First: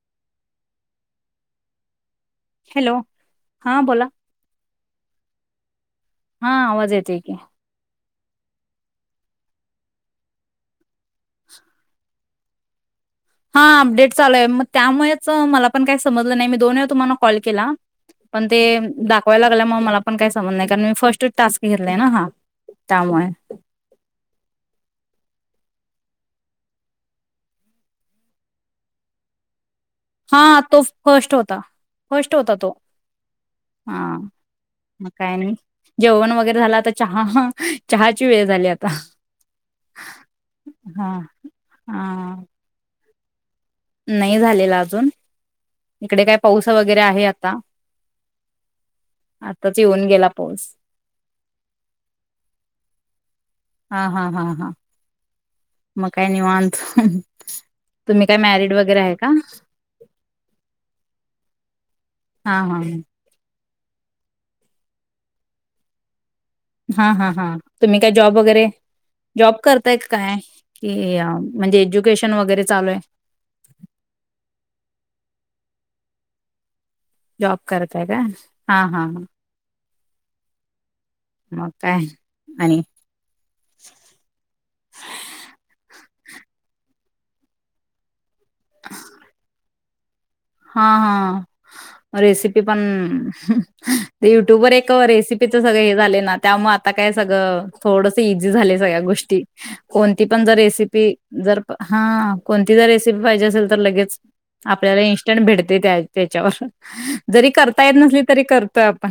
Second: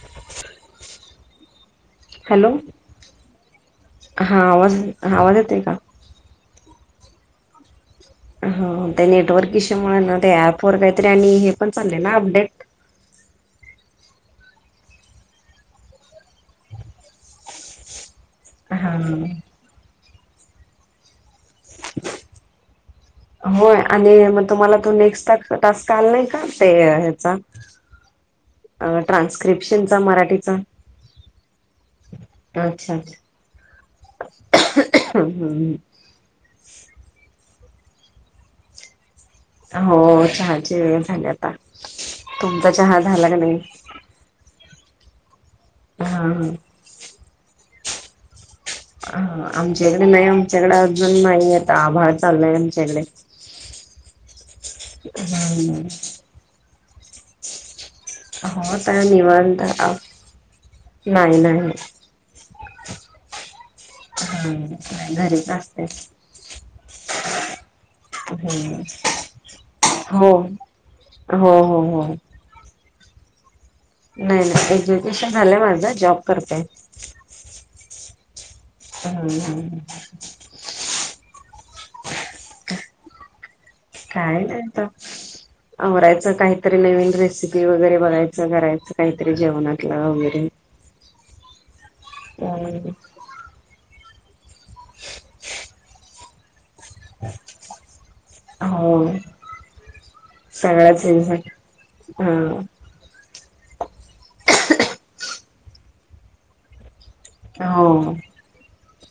[inaudible] Hello हां बोला हां आवाज हवा द येते का हा आवाज येत की हो ते नेटवर्क हिशमुळे ना ते ऍप वर काहीतरी आणि हे पण चालले ना अपडेट हा अपडेट चालू आहे मग त्यामुळेच मला पण काही समजलं नाही मी दोन वेळा तुम्हाला कॉल केला पण ते हा दाखवायला लागल्या मग मला पण काही समज नाही कारण मी फर्स्ट टास्क घेतलाय ना हा त्यामुळे हो आणि मग तुम्हाला तो नेक्स्टार कर का ह्रप हा तो फर्स्ट होता फर्स्ट होता तो अच्छा अच्छा हा काय हम्म, नाही हम्म. जेवण वगैरे झाला आता चहा चहाची वेळ झाली आता हो चहाची वेळ हा झाली आता हा तुमचा चहा भ लागलं नाही झालेला अजून हा इकडे हा काय पाऊस वगैरे आहे आता ह आताच आमच्याकडे येऊन नाही गेला पाऊस आमच्याकडे अजून नाही आता आभाड चाललाय आमच्याकडे हा हा हा हा हम् मग काय [inaudible] मॅरिड हा वगैरे त्या आहे का निवारता नाही नाही हम् हा हा ह हा घरीच असतेच हा हा हा तुम्ही काय जॉब वगैरे जॉब करताय हो काय की हो हो म्हणजे हो एज्युकेशन वगैरे चालू आहे नाही नाही एजुकेशन झालंय माझं जॉब करतेय जा कररतय का हा हा हा. हम्म हम् [inaudible] मग काय आणि काय नाही आमरायचं काहीतरी नवीन रेसिी वगैरे बघय करायचं काहीतरी जेवणाच ह हा हा रेसिपी पण अ युट्यूबर एक रेसिपीचं सगळं हे झाले ना त्यामुळे आता काय सगळं थोडस इझी झालं हो सगळ्या गोष्टी कोणती पण जर सगळ्याच रेसिपी जर हा कोणती जर रेसिपी पाहिजे असेल तर लगेच आपल्याला इ ण भेटते त्या त्याच्यावर जरी करता येत हो. नसली तरी कर तर पण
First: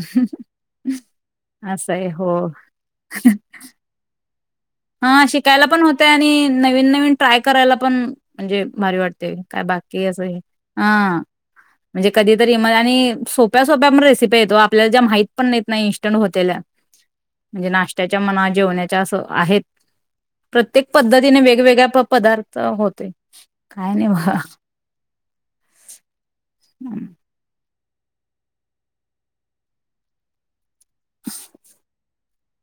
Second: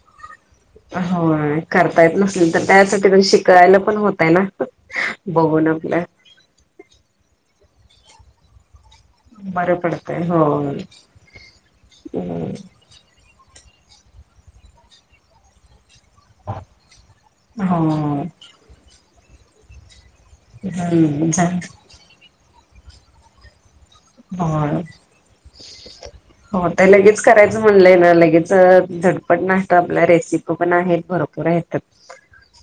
हो करता येत नसल तर त्यासाठी पण शिकायला पण होतय ना हा शिकायला बघून पण आपलं होतय आणि नवीन नवीन ट्राय करायला पण म्हणजे भारी वाटते काय बरं बाकी पडतय असं हो. ह म्हणजे हो कधीतरी आणि स सोप्या सोप्या प रेसिपीेतो आपल्याला ज माह पण नाही इंस्ट होते म्हणजे नाश्त्याच्या मना जेवण्याच्या असं आहेत प्रत्येक पद्धतीने हम्म वेगवेगळ्या पदार्थ तर होते काय नाही बघा. हो हो ते लगेच करायचं म्हणलंय ना लगेच झडपट नाहीत आपल्या रेसिपी पण आहेत भरपूर येत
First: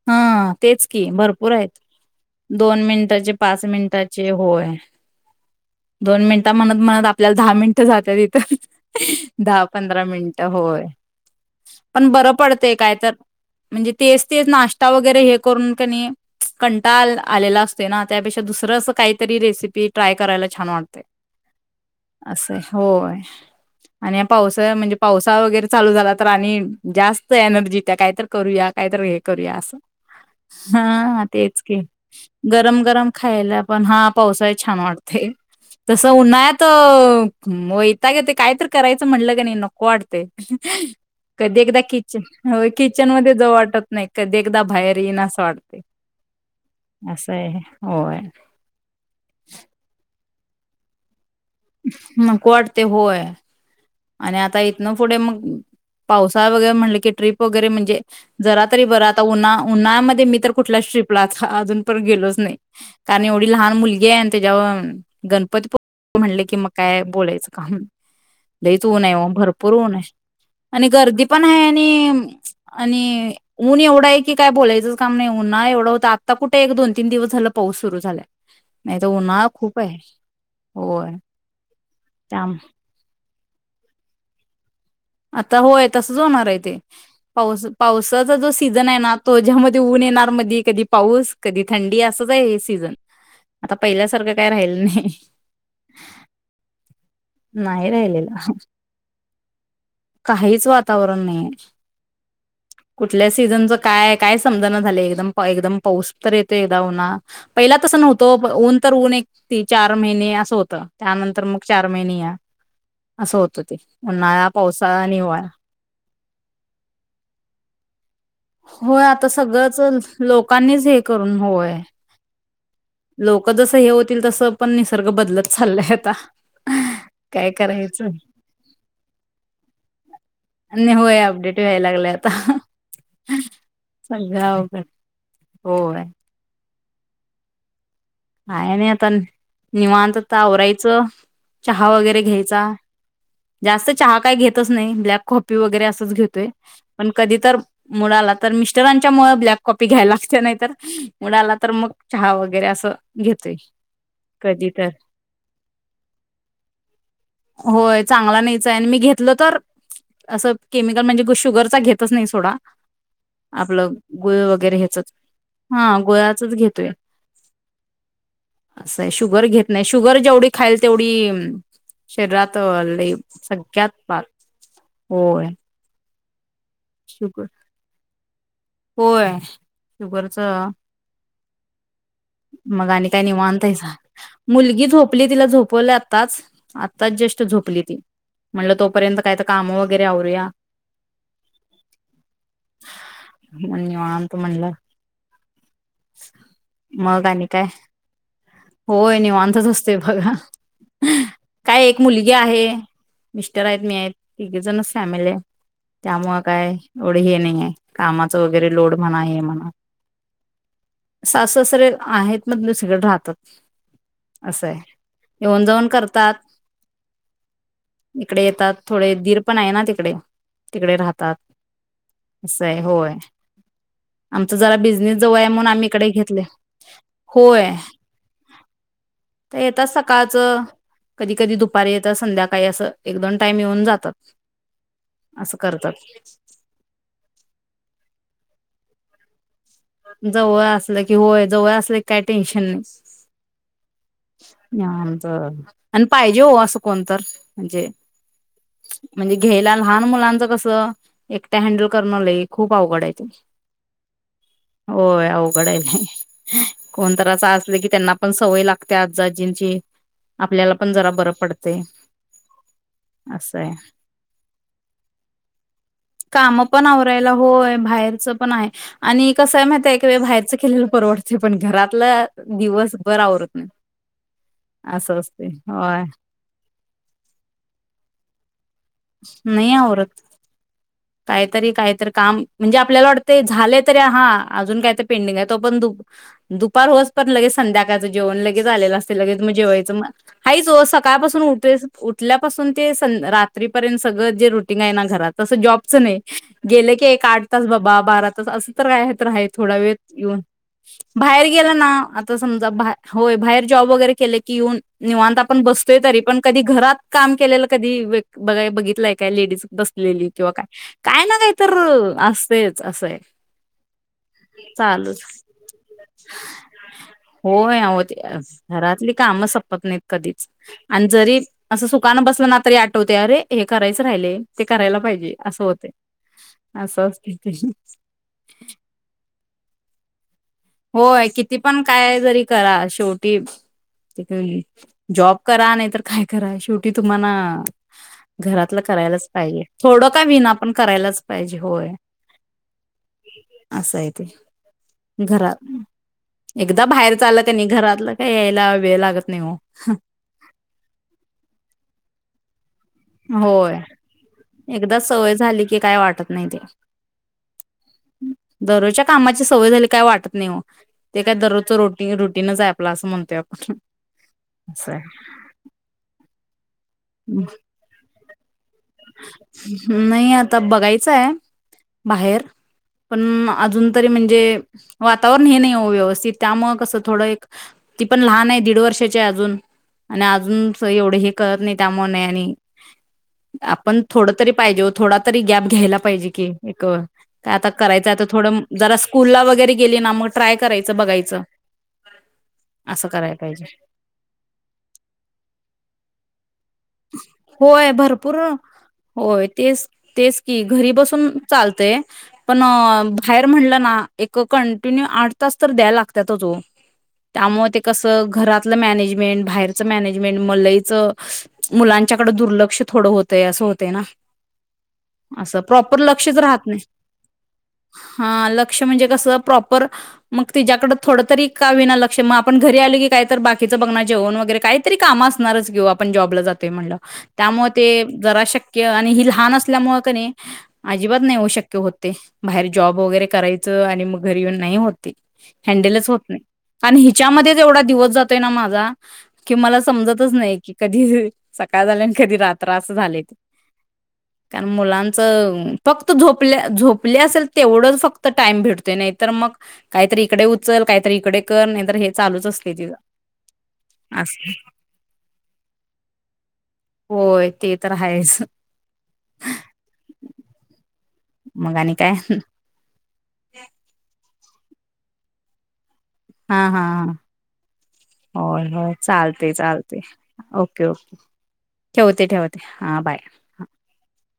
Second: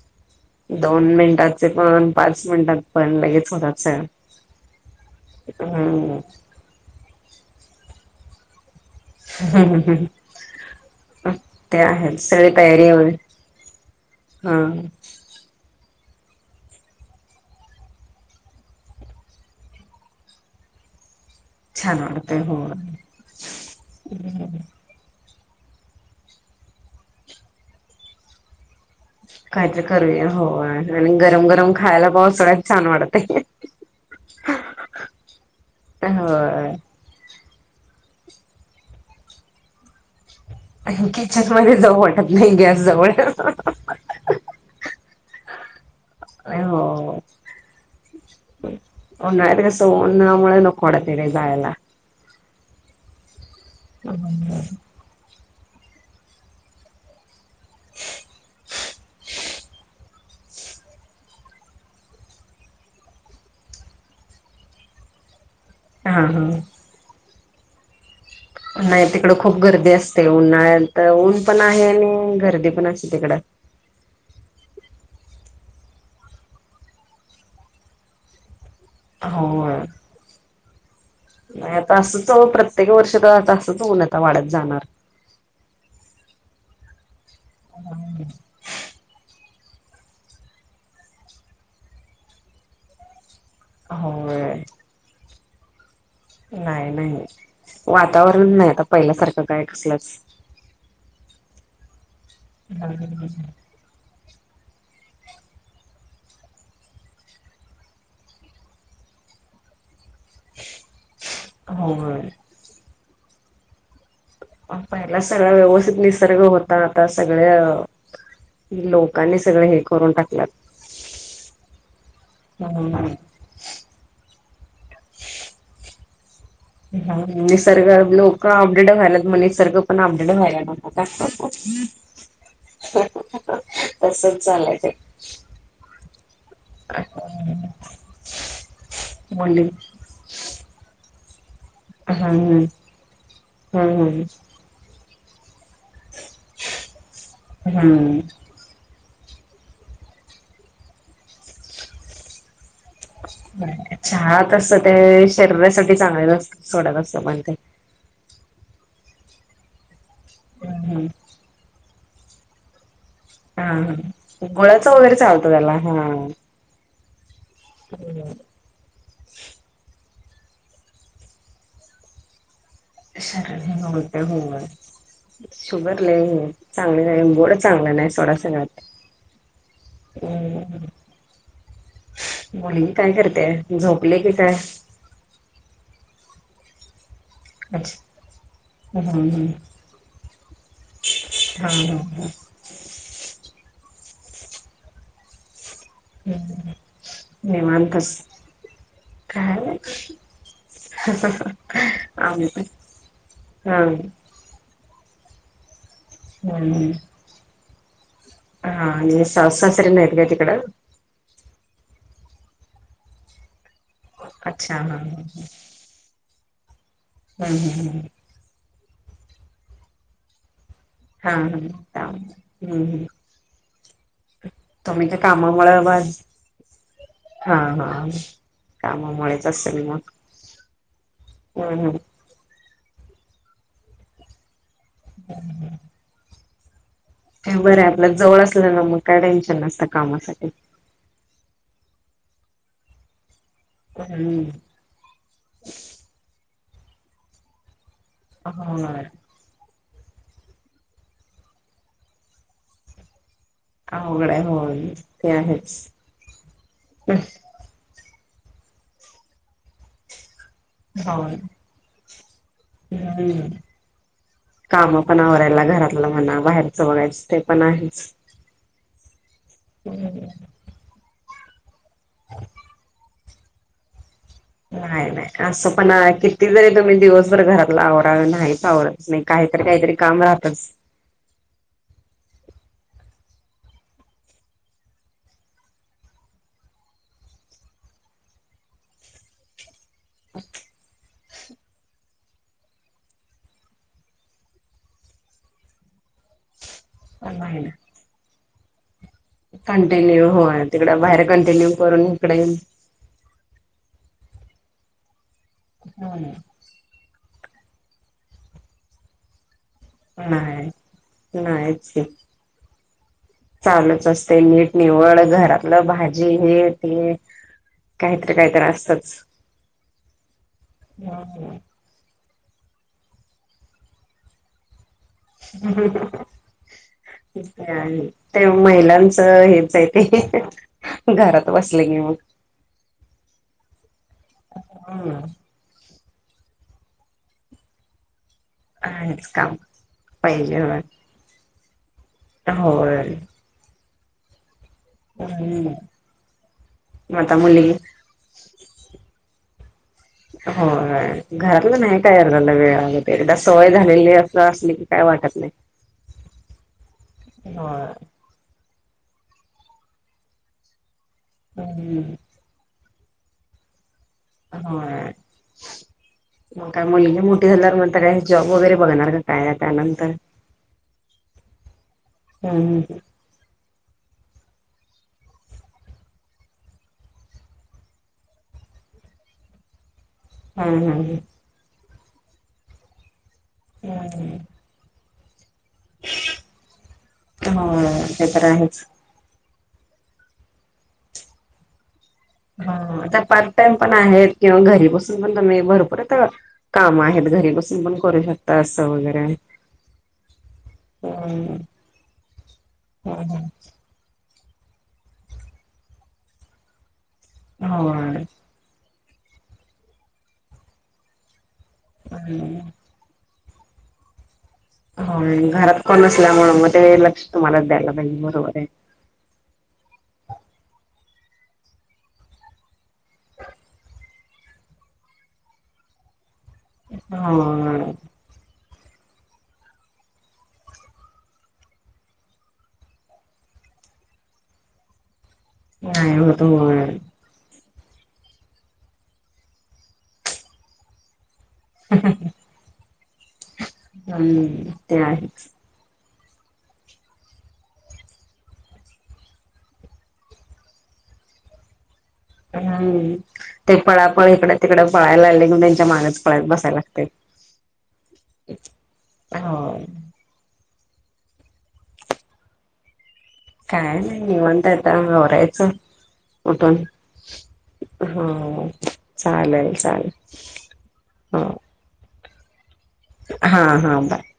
हां, तेच की दोन भरपूर मिनटाचे आहेत. पण पाच मिनटात पण मिनिटाचे, लगेच होच मिनिटाचे ता मणत म्हणत आपल्याला दहा मिनिटं जातात तथं दहा पंधरा मिनिट होय ते पण आहेत बरं सगळी पडतेय तयारी काय तर हा म्हणजे तेच तेच नाश्ता वगैरे हे करून [unintelligible] कंटाला आलेला असते ना, -त्यापेक्षा दुसरं असं काहीतरी रेसिपी ट्राय करायला छान वाटते. छान वाटतंय असं होय आणि पावसाळा म्हणजे पाऊस वैगरे चालू झाला तर आणि जास्त एनर्जी त्या काही तर करू या काय तर हे करूया अस. काहीतरी करूया होय आणि हा गरम तेच गरम की खायला पावसाळ्यात गरम छान गरम वाटतंय. खायला पण हा पावसाळी छान वाटते. तस उन्हाळ्यात होय. अ मोयताग येतंय काय तर करायचं म्हटलं का नाही नको वाटते. [unintelligible] किचन कधी मध्ये एकदा जाऊ किचन वाटत नाही. होय गॅस किचन जवळ मध्ये जाउ वाटत नाही. कधी एकदा बाहेर येईन असं वाटत. अ हो हो होय [unintelligible] सो मुळे नकोडत [unintelligible] म [unintelligible] ते हो आहे. आणि आता इथना पुढे मग पावसाळा वगैरे म्हणलं की ट्रिप वगैरे म्हणजे जरा तरी बरं आता उन्हा उन्हाळमध्ये मी तर कुठल्याच ट्रिप ला अजून पर्यंत गेलोच नाही. कारण एवढी लहान मुलगी आहे त्याच्यावर गण [unintelligible] हा हा म्हनले की मग काय बोलायचं? अ हूं. लईच ऊन नाही आहे ओ. तिकडं खूप भरपूर गर्दी ऊन आहे असते आणि उन्हाळ्यात गर्दी पण ऊन आहे आणि गर्दी पण असते -आणि तिकडं ऊन एवढा आहे की काय बोलायचं. काम नाही हो एवढं होत आता कुठे एक दोन तीन दिवस झालं पाऊस सुरू झालाय. नाही तर उन्हाळा होय खूप आहे. होय नाही आता असच चालू त्यामुळं प्रत्येक वर्ष तर तसच ऊन आता वाढत जाणार. आता होय तसच होणार आहे ते. पाऊस पावसाचा जो सीझन आहे ना तो ज्यामध्ये ऊन येणार मधी कधी पाऊस, कधी थंडी, असच आहे हे सीझन. आता पहिल्यासारखं काय होय राहिल नाही. ह नाही- नाही. नाही राहिलेलं. वातावरण नाही आता पहिल्यासारखं काय कसलंच काहीच वातावरण नाही आहे. कुठल्या सीझनच काय काय समजना झालेय एकदम. एकदम पाऊस तर येतो एकदा उन्हा पहिला तसं नव्हतो ऊन तर ऊन एक ती चार महिने असं होत. त्यानंतर मग चार हो ग. महिने या असं होत ते. उन्हाळा, पावसाळा, नि पहिला हीवाळा. सगळा व्यवस्थित निसर्ग होता आता सगळ्या होय आता लोकांनी सगळं हे करून सगळंच टाकल्यात लोकांनीच हे करून होय. हम्म. लोक जस हे होतील तस पण निसर्ग बदलत चाललाय आता. ह काय निसर्ग करायचं लोक अपडेट व्हायलात म निसर्ग पण अपडेट व्हायला नको आणि होय का? अपडेट व्हायला लागले आता. सगळं तसच चालंय अवघड ते. होय हम्. काय नाही आता निवांततावरायचं. चहा वगैरे घ्यायचा हम्म जास्त चहा हम्म काही घेतच नाही ब्लॅक. [unintelligible] ब्लक हम्म कॉपी घ्यायला लाग नाही मुला तर मग चहा वगैरे अस. छात असत ते शरीरासाठी चांगलेत सोडत असत पण ते. होय चांगला नाहीच आणि मी घेतलं तर. असं केमिकल हम्म म्हणजे शुगरचा घेत. तस नाही सोडा. हा आपलं गुळ हा वगैरे गुळाचं ह्याचच चालतं त्याला हा गुळ्याचच घेतोय. असं आहे शुगर घेत नाही शुगर. जेवढी खाल तेवढी शरीरात. ल शरीर सगळ्यात प होय. [inaudible] चांगली नाही शुगर गोड चांगलं नाही सोडासा घ. होय शुगरच मग मुलगी आणि काय करते निवांताय झोपले की काय मुलगी झोपली तिला झोपलं. आताच आ. आता जस्ट झोपली ती अच्छा म्हणलं हम्म तोपर्यंत काय तर हम्म काम वगैरे आूया. हा हा म्ह आम त म्हणलं. हम्म मग आणि काय निवांतच. होय काय निवांतच असते नाही बघा काय एक मुलगी आम्ही पण आहे मिस्टर आहेत मी हा आहेत ते. स आमे. त्यामुळ काय हम्म एवढं हे नाही आहे. कामाचं वगैरे हा लोड म्हणा न स हे सहासरन येत का तिकड. असं सरे आहेत मग म सगळें राहतात. अच्छा असंय हा येऊन जाऊन करतात. हम् हम हम्. इकडे येतात थोडे एक धीर पण आहे ना तिकडे. तिकडे हा राहतात हा त्यामुळे असंय हम्म होय. आमचा जरा तुम्ही बिझनेस त्या जवळ आहे म्हणून कामामुळे आम्ही इकडे आवाज घेतले हा होय. हा कामामुळेच तर असेल येतात मग सकाळचं कधी कधी हम्म दुपारी हम्म येत संध्याकाळी असं. एक दोन टाईम येऊन जातात. असं करतात. ते बरं आपल्याला जवळ असल्या ना मग काय टेन्शन नसत. जवळ असलं कि होय. जवळ असले काही टेन्शन नाही. हम्म नात आणि पाहिजे हो असं. कोणतर म्हणजे. ह. म्हणजे घ्यायला लहान मुलांच कसं एकट्या हँडल करण ल खूप आवघड आहे ती. हा होघड होय. होय ते अवघड आहेच आहे नाही कोणत असं असले की त्यांना. पण सवय लागते आजजींची. आपल्याला पण जरा बरं होय पडते हम्म असं आहे काम पण आवरायला घरातलं म्हणा काम पण बाहेरचं आवरायला बघायचं ते पण होय आहेच बाहेरच पण आहे. आणि. कस आहे माहि त्या वे हम्म व बाहेरच केलेलं परवतं. पण घरात. दिवसभर आवरत. हम्. नाही नाही असं पण किती जरी तुम्ही दिवसभर घरातला आवराल नाहीच आवरा. नाही काहीतरी काहीतरी काम राहतच. काहीतरी काहीतरी काम म्हणजे आपल्याला वाटते झाले तरी हा अजून काय तर पेंडिंग आहे तो पण दु दुपार होच पण लगेच संध्याकाळचं जेवण लगेच आलेलं असते लगेच मग जेवायच. [unintelligible] कायपासून उ उल्यापासून ते रात्रीपर्यंत सगळं जे रुटीन आहे ना घरात तसं जॉब. च नाही. गेले की एक आठ नाही तास ना बाबा बारा. असं तर काय. तर आहे थोड वेळ कंटिन्यू होय तिकड बाहेर कंटिन्यू गेला ना करून इकडे आता समजा बाहेर जर. केले क येऊन निवांता. पण बसतोय तरी पण कधी घरात काम केलेलं. कधी बघा बघितलंय काय लेडीज. बसलेली किंवा काय. नाही काय ना काही तर नाहीच असतेच असय चालूच असते नीट चाल निवड घरातलं भाजी हे ते होय काहीतरी काहीतरी घरातली असतच काम संपत नाहीत कधीच आणि जरी अस सुकान बस. मला तरी आठवते अरे हे करायच राहिले ते करायला पाहिजे. असं होते. असं असते ते ते महिलांचं हे. [unintelligible] होय किती पण काय जरी करा शेवटी जॉब करा नाही तर काय. करा शेवटी तुम्हाला. घरातलं करायलाच आहेच काम पाहिजे थोडं का विना पाहिजे पण होय करायलाच पाहिजे. होय. होय. असं आहे ते. [inaudible] घरात एकदा बाहेर आता चालं कणी मुलगी घरातलं काय यायला वेळ लागत नाही वो. हा. होय घरातलं नाही काय आवरायला वेळ. एकदा सवय होय. झालेली अस असली की एकदा काय वाटत सवय नाही. झाली की काय वाटत नाही ते. होय. दररोजच्या कामाची सवय झाली की काय वाटत नाही वो. ते काय दररोजं रोटी हम्म रोटींच आहे आपल. असं म्हणतात. होय म काय. मुलगी मोठी झाल्यावर मन त काय. जॉब वगैरे. बघणार का काय त्यानंतर नाही आता बघायचं हाय बाहेर हम्म पण अजून तरी म्हणजे. वातावरण हे नाही वो व्यवस्थित त्यामुळ कस थोड ती पण लहान आहे दीड वर्षाची अजून. आणि अजून हम्म एवढ हम्म हे कळत नाहीत. त्यामुळं आणि. आपण थोडं हम्म तरी पाहिजे होत. थोडा तरी गॅप. घ्यायला पाहिजे कि, आता होय करायचं ते तर थोड आहेच. जरा स्कूलला व. गैरे गेली ना मग, ट्राय करायच, बघायच. आता पार्ट टाइम पण आहेत, किंवा घरी बसून पण तुम्ही भरपूर आता काम आहेत, घरी बसून होय पण करू भरपूर शकता. असं वगैरे होय तेच-तेच की घरी बसून चालतय पण बाहेर म्हणलं ना. एक कंटिन्यू आठ तास तर द्याय लागत्यातच वो. त्यामुळे ते कसं होय. घरातलं मॅनेज. मेंट बाहेरच मॅनेजमेंट म लईच. मुलांच्याकडे दुर्लक्ष. होतय, असं होतय ना? हो अस घरात प्रॉपर कोण लक्षच असल्यामुळे राहत मग नाही. ते लक्ष तुम्हालाच द्यायला पाहिजे हां बरोबर आहे. लक्ष म्हणजे कस प्रॉपर मग तीच्याकड थोड तरी का विना लक्ष म आपण घरी आलो की काहीत बाकीचं बघ जेवण वगैरे काहीतरी काम असणारच कि वो आपण जॉबला जात ते म्हनल्य त्यामुळ ते हो जरा शक्य कि आणि ही लहान असल्यामुळ क नाय अजिबात नाही हो शक्य होत ते. बाहेर जॉब वगैरे करायचं आणि मग घरी येऊन नाही होत ते. हॅण्डलच होत नाही आणि हिच्यामध्ये तेवढा दिवस जातोय ना, माझा की मला समजतच नाही की कधी सकाळ झाली नी कधी रात. त्रास झालेत. त्या हम्म ते आहेच. मुलांचं फक्त तो झोपल्या -झोपले असेल तेवढंच फक्त टाइम भेटतोय. नाही तर मग काहीतरी इकडे उचल, काहीतरी इकडे कर, नाही तर हे चालूच असते तिचं. हूं ते पळापळ असं इकड तिकड पळायला लागले कि त्यांच्या मागच पळत बसाय लागतय. होय ते तर आहेच. मग आणि काय? काय नाही, निवांत. पर तन आवरायचं [unintelligible] हा हा हा होय, हो. होय चालते, चालेल चालते चालेल ओके ओके हो ठेव. ते ठेवा त्या. हा हा बाय.